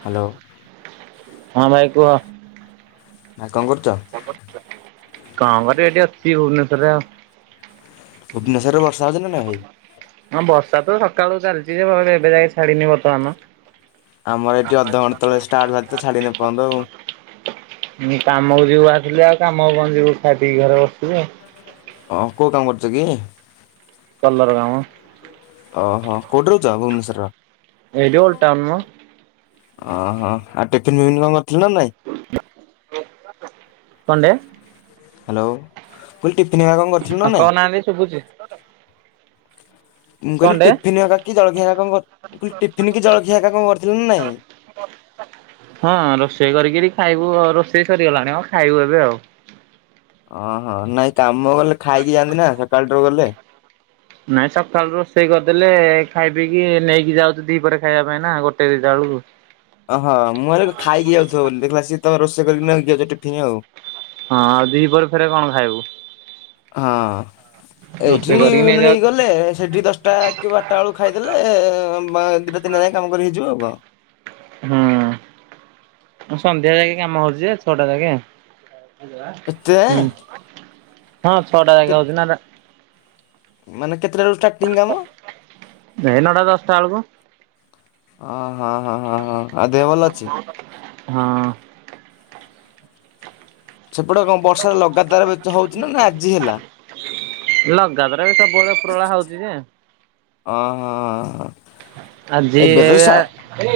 Hello ହଁ ଭାଇ କୁହ ଭାଇ କଣ କରୁଛ? କଣ କରୁଛ? କଣ କରିବି ଏଠି ଅଛି ଭୁବନେଶ୍ୱରରେ ଭୁବନେଶ୍ୱରରେ ବର୍ଷା ହେଉଛି ନା ନାଇ ହଁ ବର୍ଷା ତ ସକାଳୁ ଚାଲିଛି ଯେ ଏବେ ଯାଇକି ଛାଡିିନି ବର୍ତ୍ତମାନ ଆମର ଏଠି ଅଧଘଣ୍ଟା ତଳେ ଷ୍ଟାର୍ଟ ବାଜି ତ ଛାଡ଼ିନି ଏପର୍ଯ୍ୟନ୍ତ ଆଉ ମୁ କାମକୁ ଯିବୁ ବାହିରିଥିଲି ଆଉ କାମକୁ କଣ ଯିବୁ ଖାଇ ପିଇ ଘରେ ବସିବୁ ଆଉ ହଁ କଉ କାମ କରୁଛ କି? କଲର କାମ ଓହୋ କୋଉଠି ରହୁଛ ଭୁବନେଶ୍ୱର? ଏଇଠି ଉଲଟ ଟାଉନ ମ ଓହୋ ଆଉ ଟିଫିନ ଫିଫିନ କଣ କରିଥିଲ ନା ନାଇଁ କଣ୍ଡେ ହ୍ୟାଲୋ କହିଲି ଟିଫିନି ଆଃ କଣ କରିଥିଲୁ ନା ହଁ ନାଇ କହୁନାହାନ୍ତି ଶୁଭୁଛି। ମୁଁ କହିଲି କଣଟେ ଟିଫିନ୍ ଏକା କି ଜଳଖିଆ କା କଣ କହିଲି ଟିଫିନ୍ କି ଜଳଖିଆ ଏକା କଣ କରିଥିଲେ ନା ନାଇଁ ହଁ ରୋଷେଇ କରିକିରି ଖାଇବୁ ରୋଷେଇ ସରିଗଲାଣି ମ ଖାଇବୁ ଏବେ ଆଉ ଓହୋ ନାଇଁ କାମ ଗଲେ ଖାଇକି ଯାଆନ୍ତି ନା ସକାଳଟାରୁ ଗଲେ ନାଇଁ ସକାଳୁ ରୋଷେଇ କରିଦେଲେ ଖାଇ ପିଇ କିି ନେଇକି ଯାଉଛୁ ଦି ପରେ ଖାଇବା ପାଇଁ ନା ଗୋଟେ ଦିଟା ବେଳକୁ ଓହଁ ମୁଁ କହିଲି ଖାଇକି ଯାଉଥିବ ବୋଲି ଦେଖିଲା ସିଏ ତ ରୋଷେଇ କରିକି ନେଇକି ଯାଉଛି ଟିଫିନି ଆଉ ହଁ ଆଉ ଦି ପରେ ଫେରେ କଣ ଖାଇବୁ ହଁ ରୋଷେଇ ଏଇଠି କରିକି ନେଇଯାଉ ନେଇଗଲେ ସେଠି ଦଶଟା କିବାରଟା ବେଳୁ ଖାଇଦେଲେ ବା ଦିଟା ତିନି ଟା ଯାଇ କାମ କରି ହେଇଯିବ ଆଉ କଣ ହୁଁ ସନ୍ଧ୍ୟା ଯାଇକେ କାମ ହଉଛି ଯେ ଛଅଟା ଯାକେ ଏତେ ହୁଁ ହଁ ଛଅଟା କେ ଜାଗେ ହଉଛି ନା ରା ମାନେ କେତେଟା ରୁ ଷ୍ଟାଟିଂ କାମ? ଏଇ ନଟା ଦଷ୍ଟା ବେଳକୁ ଓ ହଁ ହଁ ହଁ ହଁ ଆଉ ଦେହ ଭଲ ଅଛି ହଁ ସେପଟେ କଣ ବର୍ଷା ଲଗାଦାର ବେ ହୋଉଚିନା ନା ଆଜି ହେଲା। ଲଗାତାରା କେତେ ସବୁବେଳେ ଉପବେଳା ହଉଛି ଯେ ଓ ହଁଁ ଆଜିି ଏବେ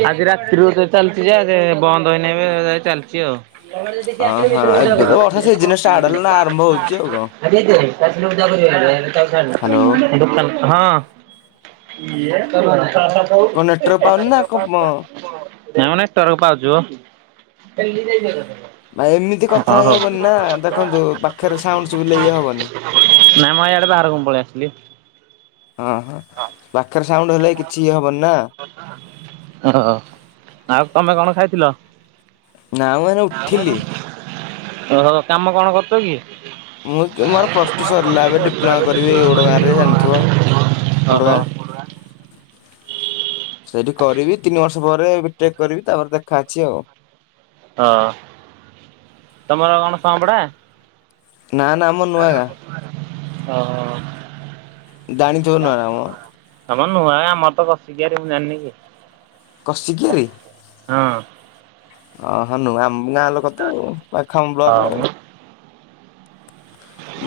ଆଜି ରାତିରୁ ଅଧେ ଚାଲିଛି ଯେ ଆଜି ବନ୍ଦ ହେଇନି ଏବେ ଯାଇଚାଲିଛି ଆଉ ତୋମର ଯଦି ଓହୋ ଏବେ ତ ବର୍ଷା ସିଜିନ ଷ୍ଟାର୍ଟ ହେଲା ନା ଆରମ୍ଭ ହଉଛି ଆଉ କଣ। କିଏ ହ୍ୟାଲୋ [unintelligible] [unintelligible] ହଁ। [unintelligible] ନାଇଁ କଣ ନେଟୱାର୍କ ପାଉନି ନା କଣ ମ ମ ନେଟ୍ ୱର୍କ ପାଉଚୁ। ହ ଭାଇ ଏମିତି କଥା ହେଇ ହଉ। [inaudible] ହବନି ନା ଦେଖନ୍ତୁ ପାଖରେ ସାଉଣ୍ଡ ଶୁଭିଲେ ଇଏ ହବନି। ନାଇଁ ମ ଇଆଡେ ବାହାରକୁ ମୁଁ ପଳେଇ ଆସିଲି। ହଁ ହଁ ପାଖରେ ସାଉଣ୍ଡ୍ ହେଲେ କିଛି ଇଏ ହବନି ନା? ଆଉ ତମେ କଣ ଖାଇଥିଲ? ନା ମୁଁ ଏଇନା ଉଠିଲି। [inaudible] ଓ କାମ କଁ କରୁଚ କି? ମୁଁ ତ ମୋର ପ୍ଲସ୍ ଟୁ ସରିଲା ଏବେ ଡିପ୍ଲୋମା କରିବି ଓଡ଼ ଗାଁ ରେ ଜାଣିଥିବ। ଓଡ ଓହୋ ଗାଁ। ସେଠି କରିବି ତିନି ବର୍ଷ ପରେ ବି ଟେକ୍ କରିବି ତାପରେ ଦେଖା ଅଛି ଆଉ। ହ ତମର କଣ ସଁ ପଡା। ନା ନା ମ୍ [inaudible] ହ ଜାଣିଥିବ ନୂଆ ଗାଁ ମ ହ। ତମର ନୂଆଁଗା ଆମର ତ କସିକିଆ ରେ ମୁଁ ଜାଣିନି କି। କସିକ୍ୟାରି? ହଁ। ଅ ହ ନୁଆ ମ ଗାଁ ଲୋକ ତ ଆଉ ପାଖ ଆମ ବ୍ଲକ୍ ହଁ ଆଉ। ମୁଁ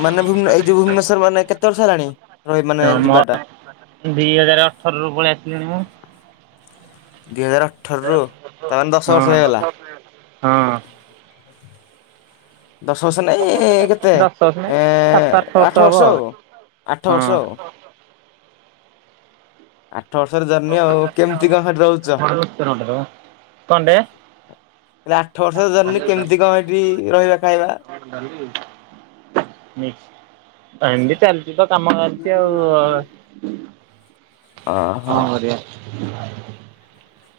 ମାନେ ଭୁବନ୍ ଏଇ ଯୋଉ ଭୁବନେଶ୍ୱର ମାନେ କେତେ ବର୍ଷ ହେଲାଣି ରହି ମାନେ ମୋ ଜିବା ଟା? ଦି ହଜାର ଅଠରରୁ ପଳେଇ ଆସିଲିଣି ମୁଁ। ଦି ହଜାର ଅଠରରୁ ତାମାନେ ଦଶ ବର୍ଷ ହେଇଗଲା ହଁ। ହଁ [unintelligible] ଦଶ ବର୍ଷ ନାଇଁ ଏ କେତେ ଦଶ ବର୍ଷ ନାଇଁ ଏଁ ସାତ ଆଠ ହବ ବର୍ଷ ଆଉ ଆଠ ବର୍ଷ ଆଉ। ଆଠ ବର୍ଷର ଜର୍ଣ୍ଣି ଆଉ କେମ୍ ତି କଁ ସେଠି ରହୁଚ? ହଁ। କଣଟେ ଆଠ ବର୍ଷ ଜର୍ଣ୍ଣି କେମ୍ ତି କଁ ସେଠି ରହିବା ଖାଇବା? [inaudible] ଟାଇମିଲି୍ ଚ଼ା ଚାଲିଚ଼ିତ [inaudible] କାମ ଚାଲିଚ଼ି ଆଉ। ଅ ହ। [inaudible]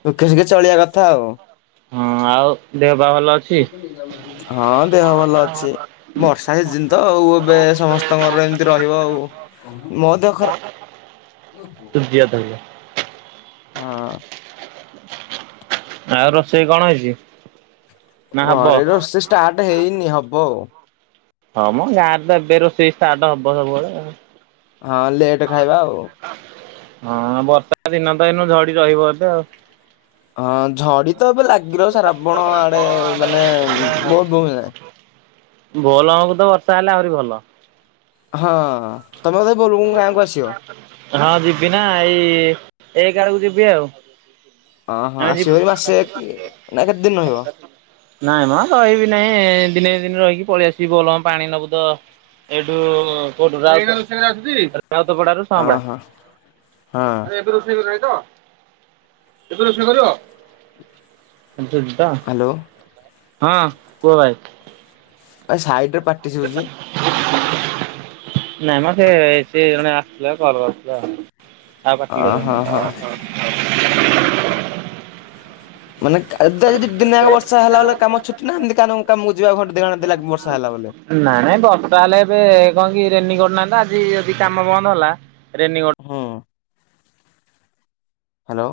ଦୁଖେ ସୁୁଖେ ଚଳିଆ କଥା ଆଉ। ହଁ ଆଉ ଦେହ ପା ଭଲ ଅଛି? ହଁ ଦେହ ଭଲ ଅଛି। ବର୍ଷା ସିଜିନ୍ ତ ଆଉ ଏବେ ସମସ୍ତଙ୍କର ଏମ୍ ତି ରହିବ ଆଉ ମୋ ଦେହ ଖରା ଓହୋ। ଶୁଧିଆ [inaudible] ହଁ। ଆଉ ରୋଷେଇ କଣ ହେଇଚି? ଘରେ ରୋଷେଇ ଷ୍ଟାର୍ଟ ହେଇନି ହବ ଆଉ। ହଁ ମ ହିୟାର୍ ତ ଏବେ ରୋଷେଇ ଷ୍ଟାର୍ଟ ହବ ସବୁବେଳେ ଆଉ। ହଁ ଲେଟ୍। ଖାଇବା ଆଉ [inaudible] ହଁ ବର୍ଷା ଦିନତ ଏନୁ ଝଡି ରହିବ ଏବେ ଆଉ। ହଁ ଝଡି ତ ଏବେ ଲାଗି ରହିବ ଶ୍ରାବଣ ଆଡେ ମାନେ ବହୁତ୍ ଦୁନ୍ ଯାଏଁ। ବୋଲବମ ତ ବର୍ଷା ହେଲେ ଆହୁରି ଭଲ। ହଁ। ତମେ ବୋଧେ ବୋଲବମ୍ ଗାଁକୁ ଆସିବ [inaudible] ହଁ ଯିବିନା ଏଇ ଏକ ଆଡକୁ ଯିବି ଆଉ। ଓହୋ ହଁ ଆସିବ ଏଇ ମାସେ କି ନା କେତେ ଦିନ ରହିବ [unintelligible] ନାଇଁ ମା ରହିବି ନାହିଁ ଦିନେ ଦିଦିନି ରହିକି ପଳେଇଆସିବି ବୋଲ୍ ବମ୍ ପାଣି ନବୁତ ଏଇଠୁ କୋଉଠୁ [unintelligible] ରାଉତପଡାରୁ ହଁ ବା ଓହୋ ହଁ ଆରେ ଏବେ ରୋଷେଇ କରିବାନାହିଁ ତ? ଏବେ ରୋସେଇ କରିବ? [unintelligible] ହ୍ୟାଲୋ। ହଁ କୁହ ଭାଇ? ଭାଇ ସାଇଡରେ ପାଟି ଶୁଭୁଛି। [unintelligible] [inaudible] ନାଇଁମ ସେ ସେ ଜଣେ ଆସିଥିଲେ କଲ କରିଥିଲା ଆଉ। ଆଉ ବାକି ଓହୋ ରହେନି [inaudible] ହୋ ମାନେ କା ଯଦି ଦିନେ ଯାକ ବର୍ଷା ହେଲା ବଲେ କାମ ଛୁଟି ନା ଏମିତି କାମ କାମକୁ ଯିବା ଘଣ୍ଟେ ଦି ଘଣ୍ଟା ଦେଲା ବର୍ଷା ହେଲା ବଲେ। [inaudible] ନାଇଁ ବର୍ଷା ହେଲେ ଏବେ କଣକି ରେନିକୋର୍ଟ ନାହିଁତ ଆଜି ଯଦି କାମ ବନ୍ଦ ହେଲା ରେନିକୋର୍ଟ ହଁ। Hello.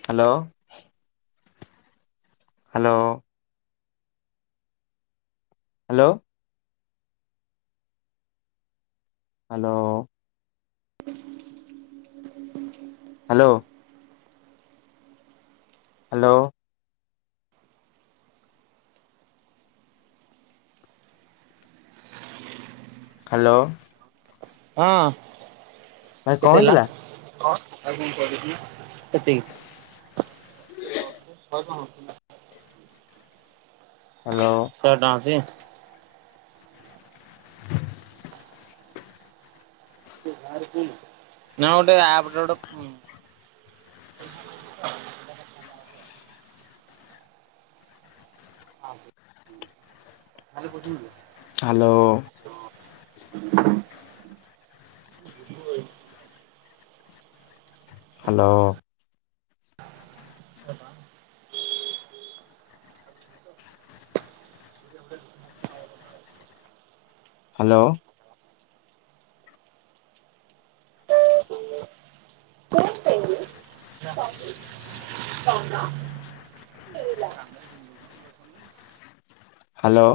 Hello. Hello. Hello. Hello. Hello. Hello. Hello. ହଁ ଭାଇ କଣ କେତେ ହେଲା ହେଇଥିଲା? [unintelligible] [unintelligible] ହ୍ୟାଲୋ। ଶହେ ଟଙ୍କା ଅଛି? [unintelligible] ନା ଗୋଟେ [unintelligible] [unintelligible] ହ୍ୟାଲୋ। [unintelligible] ହ୍ୟାଲୋ। ହ୍ୟାଲୋ। ହ୍ୟାଲୋ।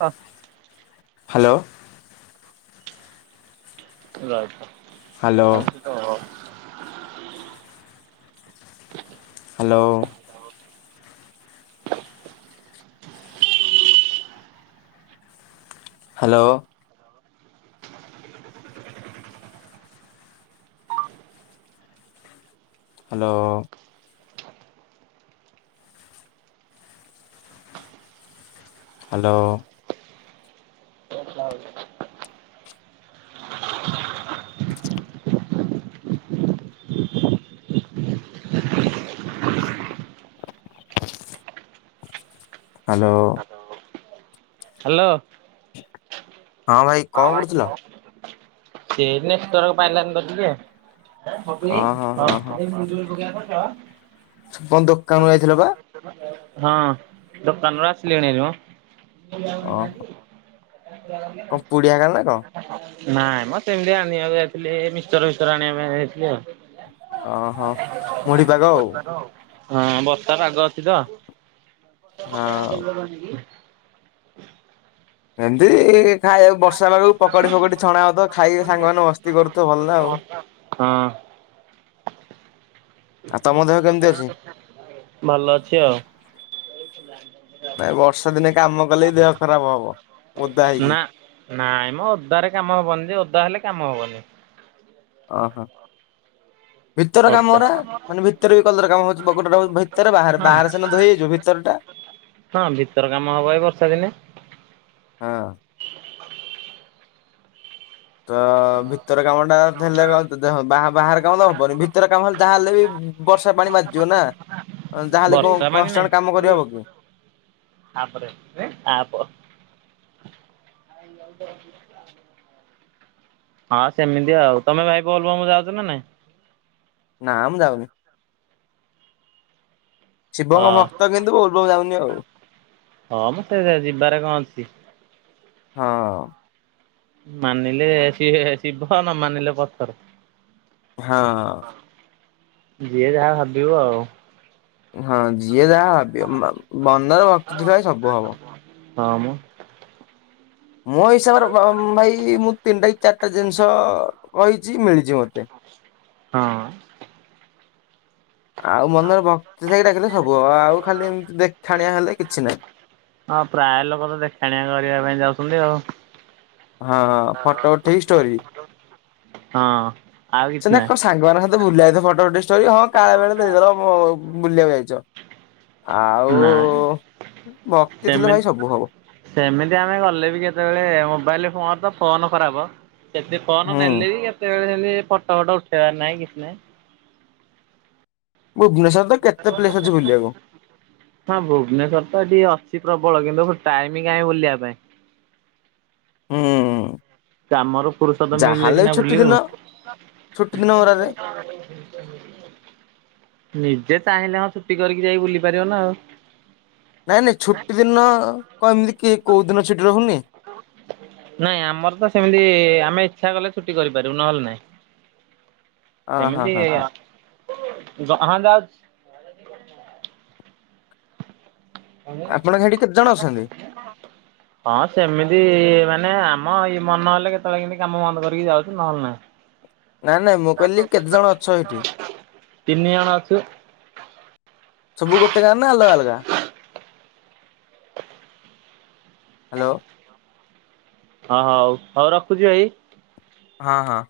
ହଁ। Hello. Hello hello [unintelligible] hello. Hello. Hello. Hello. [unintelligible] Hello. Hello. ହଁ ଭାଇ କଣ କରୁଥିଲ? [unintelligible] ଓହୋ ହଁ [unintelligible] କଁ ଦୋକାନକୁ ଯାଇଥିଲ ବା? ହଁ ଦୋକାନରୁ ଆସିଲିଣି ହେରି ଓହୋ ମ ଦୋକାନ ଖୋଲା ରଖିଲ କଣ ପୁଡିଆ କାମ କଣ? ନା? ନାଇଁ ମ ସେମିତି ଆଣିବାକୁ ଯାଇଥିଲି ମିକ୍ସର୍ ଫିକ୍ସର୍ ଆଣିବା ପାଇଁ ଯାଇଥିଲି ଆଉ। ଓ ହୋ ହଁ ବର୍ଷା ପାଗ ଅଛି ତ। ହଁ ଏମିତି ଖାଇଆକୁ ବର୍ଷା ପାଗକୁ ପକଡି ଫକଡି ଛଣା ହଉଥବ ଖାଇକି ସାଙ୍ଗମାନେ ମସ୍ତି କରୁଥିବେ ଭଲ ନା ଆଉ। ହଁ ଆଉ ତମ ଦେହ କେମିତି ଅଛି? ଭଲ ଅଛି ଆଉ। ନାଇ ବର୍ଷା ଦିନେ କାମ କଲେ ହିଁ ଦେହ ଖରାପ ହବ ଓଦା ହେଇକି। ନା ନାଇଁ ମ ଓଦାରେ କାମ ହବନି ଯେ ଓଦା ହେଲେ କାମ ହବନି। ଓହୋ ଭିତର ଓଦା କାମଗୁରା ମାନେ ଭିତରେ ବି କଲର କାମ ହଉଛି ବଗଟା ଭିତରେ ବାହାରେ ହଁ ବାହାରେ ସିନା ଧୋଇ ହେଇଯିବ ଭିତରେ ଭିତରଟା ହଁ ଭିତର କାମ ହବ ଏ ବର୍ଷା ଦିନେ। ହଁ ତ ଭିତର କାମ ଟା ଥେଲେ କ ବା ବାହର କାମ ତ ହବନି ଭିତର କାମ ଯାହାହେଲେ ବି ବର୍ଷା ପାଣି ବାଜିଯିବ ନା ଯାହାହେଲେ କଁ ବର୍ଷା ପାଣି କନଷ୍ଟାଣ୍ଟ୍ କାମ କରିହବ କି? ଆପ୍ ରେ ଗପିବେ ଆପ୍ ହ [unintelligible] ହଁ ସେମିତି ଆଉ ତମେ ଭାଇ ବୋଲ୍ ବମ୍ ଯାଉଛ ନା ନାଇଁ? ନାଁ ମୁଁ ଯାଉନି। ଶିବଙ୍କ ହଁ ଭକ୍ତ କିନ୍ତୁ ବୋଲ୍ ବମ୍ ଯାଉନି ଆଉ। ହଁ ମ ସେ ଯିବାରେ କଣ ଅଛି। ହଁ। ମାନିଲେ ସିଏ ଶିବ ନ ମାନିଲେ ପଥର। ହଁ ଯିଏ ଯାହା ଭାବିବ ଆଉ। ହଁ ଯିଏ ଯାହା ଭାବିବ ମ ମନରେ ଭକ୍ତି ଥିବ ହିଁ ସବୁ ହବ। ହମ ମୋ ହିସାବରେ ବ ଭାଇ ମୁଁ ତିନିଟା କି ଚାରିଟା ଜିନିଷ କହିଛି ମିଳିଛି ମତେ। ହଁ। ଆଉ ମନର ଭକ୍ତି ଥାଇଡାକିଲେ ସବୁ ହବ ଆଉ ଖାଲି ଏମିତି ଦେଖାଣିଆ ହେଲେ କିଛି ନାହିଁ। ହଁ ପ୍ରାୟ ଲୋକ ତ ଦେଖାଣିଆ କରିବା ପାଇଁ ଯାଉଛନ୍ତି ଆଉ। ହଁ ଫଟୋ ଉଠେଇକି ହଁ ଷ୍ଟୋରି। ଆଉ କିଛି ସିନା କଣ ନାହିଁ। ସାଙ୍ଗମାନଙ୍କ ସହିତ ସହ ବୁଲି ଯାଇଚ ଫଟୋ ଉଠେଇ ଷ୍ଟୋରି ହଁ କାଳେ ବେଳେ ଦେଇଦେଲ ବ ବୁଲିବାକୁ ଯାଇଛ। ଆଉ ନାହିଁ ନାଇଁ ଭକ୍ତି ଥିଲେ ସେମିତି ଭାଇ ସବୁ ହବ। ସେମିତି ଆମେ ଗଲେ ବି କେତେବେଳେ ମୋବାଇଲର ତ ଫୋନ ଖରାପ। ଯେତେ ଫୋନ୍ ହୁଁ ନେଲେ ବି କେତେବେଳେ ହେଲେ ଫଟୋ ଫଟ ଉଠେଇବାର ନାହିଁ କିଛି ନାହିଁ। ଭୁବନେଶ୍ୱର ନ ତ କେତେ ଭୁବନେଶ୍ବର ପ୍ଲେସ୍ ଅଛି ତ କେତେ ବୁଲିବାକୁ ହଁ ଭୁବନେଶ୍ଵର ତ ଏ ଟିକେ ଅଛି ପ୍ରବଳ କିନ୍ତୁ ଟାଇମ୍ କାହିଁ ବୁଲିବା ପାଇଁ। ହୁଁ। କାମରୁ ଫୁରୁସତ ମିଳିଲେ ଯାହାହେଲେ ସିନା ବି ଛୁଟି ବୁଲିବୁ ଦିନ ଛୁଟି ଦିନ ଧରାଯାଏ। ନିଜେ ଚାହିଁଲେ ହଁ ଛୁଟି କରିକି ଯାଇ ବୁଲି ପାରିବ ନା ଆଉ। ନାଇଁ ନାଇଁ ଛୁଟି ଦିନ କଣ ଏମିତି କି କୋଉ ଦିନ ଛୁଟି ରହୁନି। ନାଇଁ ଆମର ତ ସେମିତି ଆମେ ଇଚ୍ଛା କଲେ ଛୁଟି କରିପାରିବୁ ନହେଲେ ନାଇଁ। ଅ ହଁ ସେମିତି ହଁ ହଁ ହ ହଁ ଯାଉଚି। ଆପଣଙ୍କ ହେଟି କେତେଜଣ ଅଛନ୍ତି? ହଁ ସେମିତି ମାନେ ଆମ ଇ ମନ ହେଲେ କେତବଳେ କେମତି କାମ ବନ୍ଦ କରିକି ଯାଉଚୁ ନହେଲେ ନାଇଁ। ନାଇଁ ନାଇଁ ମୁଁ କହିଲି କେତେଜଣ ଅଛ ହେଟି? ତିନିଜଣ ଅଛୁ। ସବୁ ଗୋଟେ ଗାଁର ନା ଅଲଗା ଅଲଗା? ହାଲୋ। ହଁ ହଉ ହଉ ରଖୁଚି ଭାଇ। ହଁ ହଁ।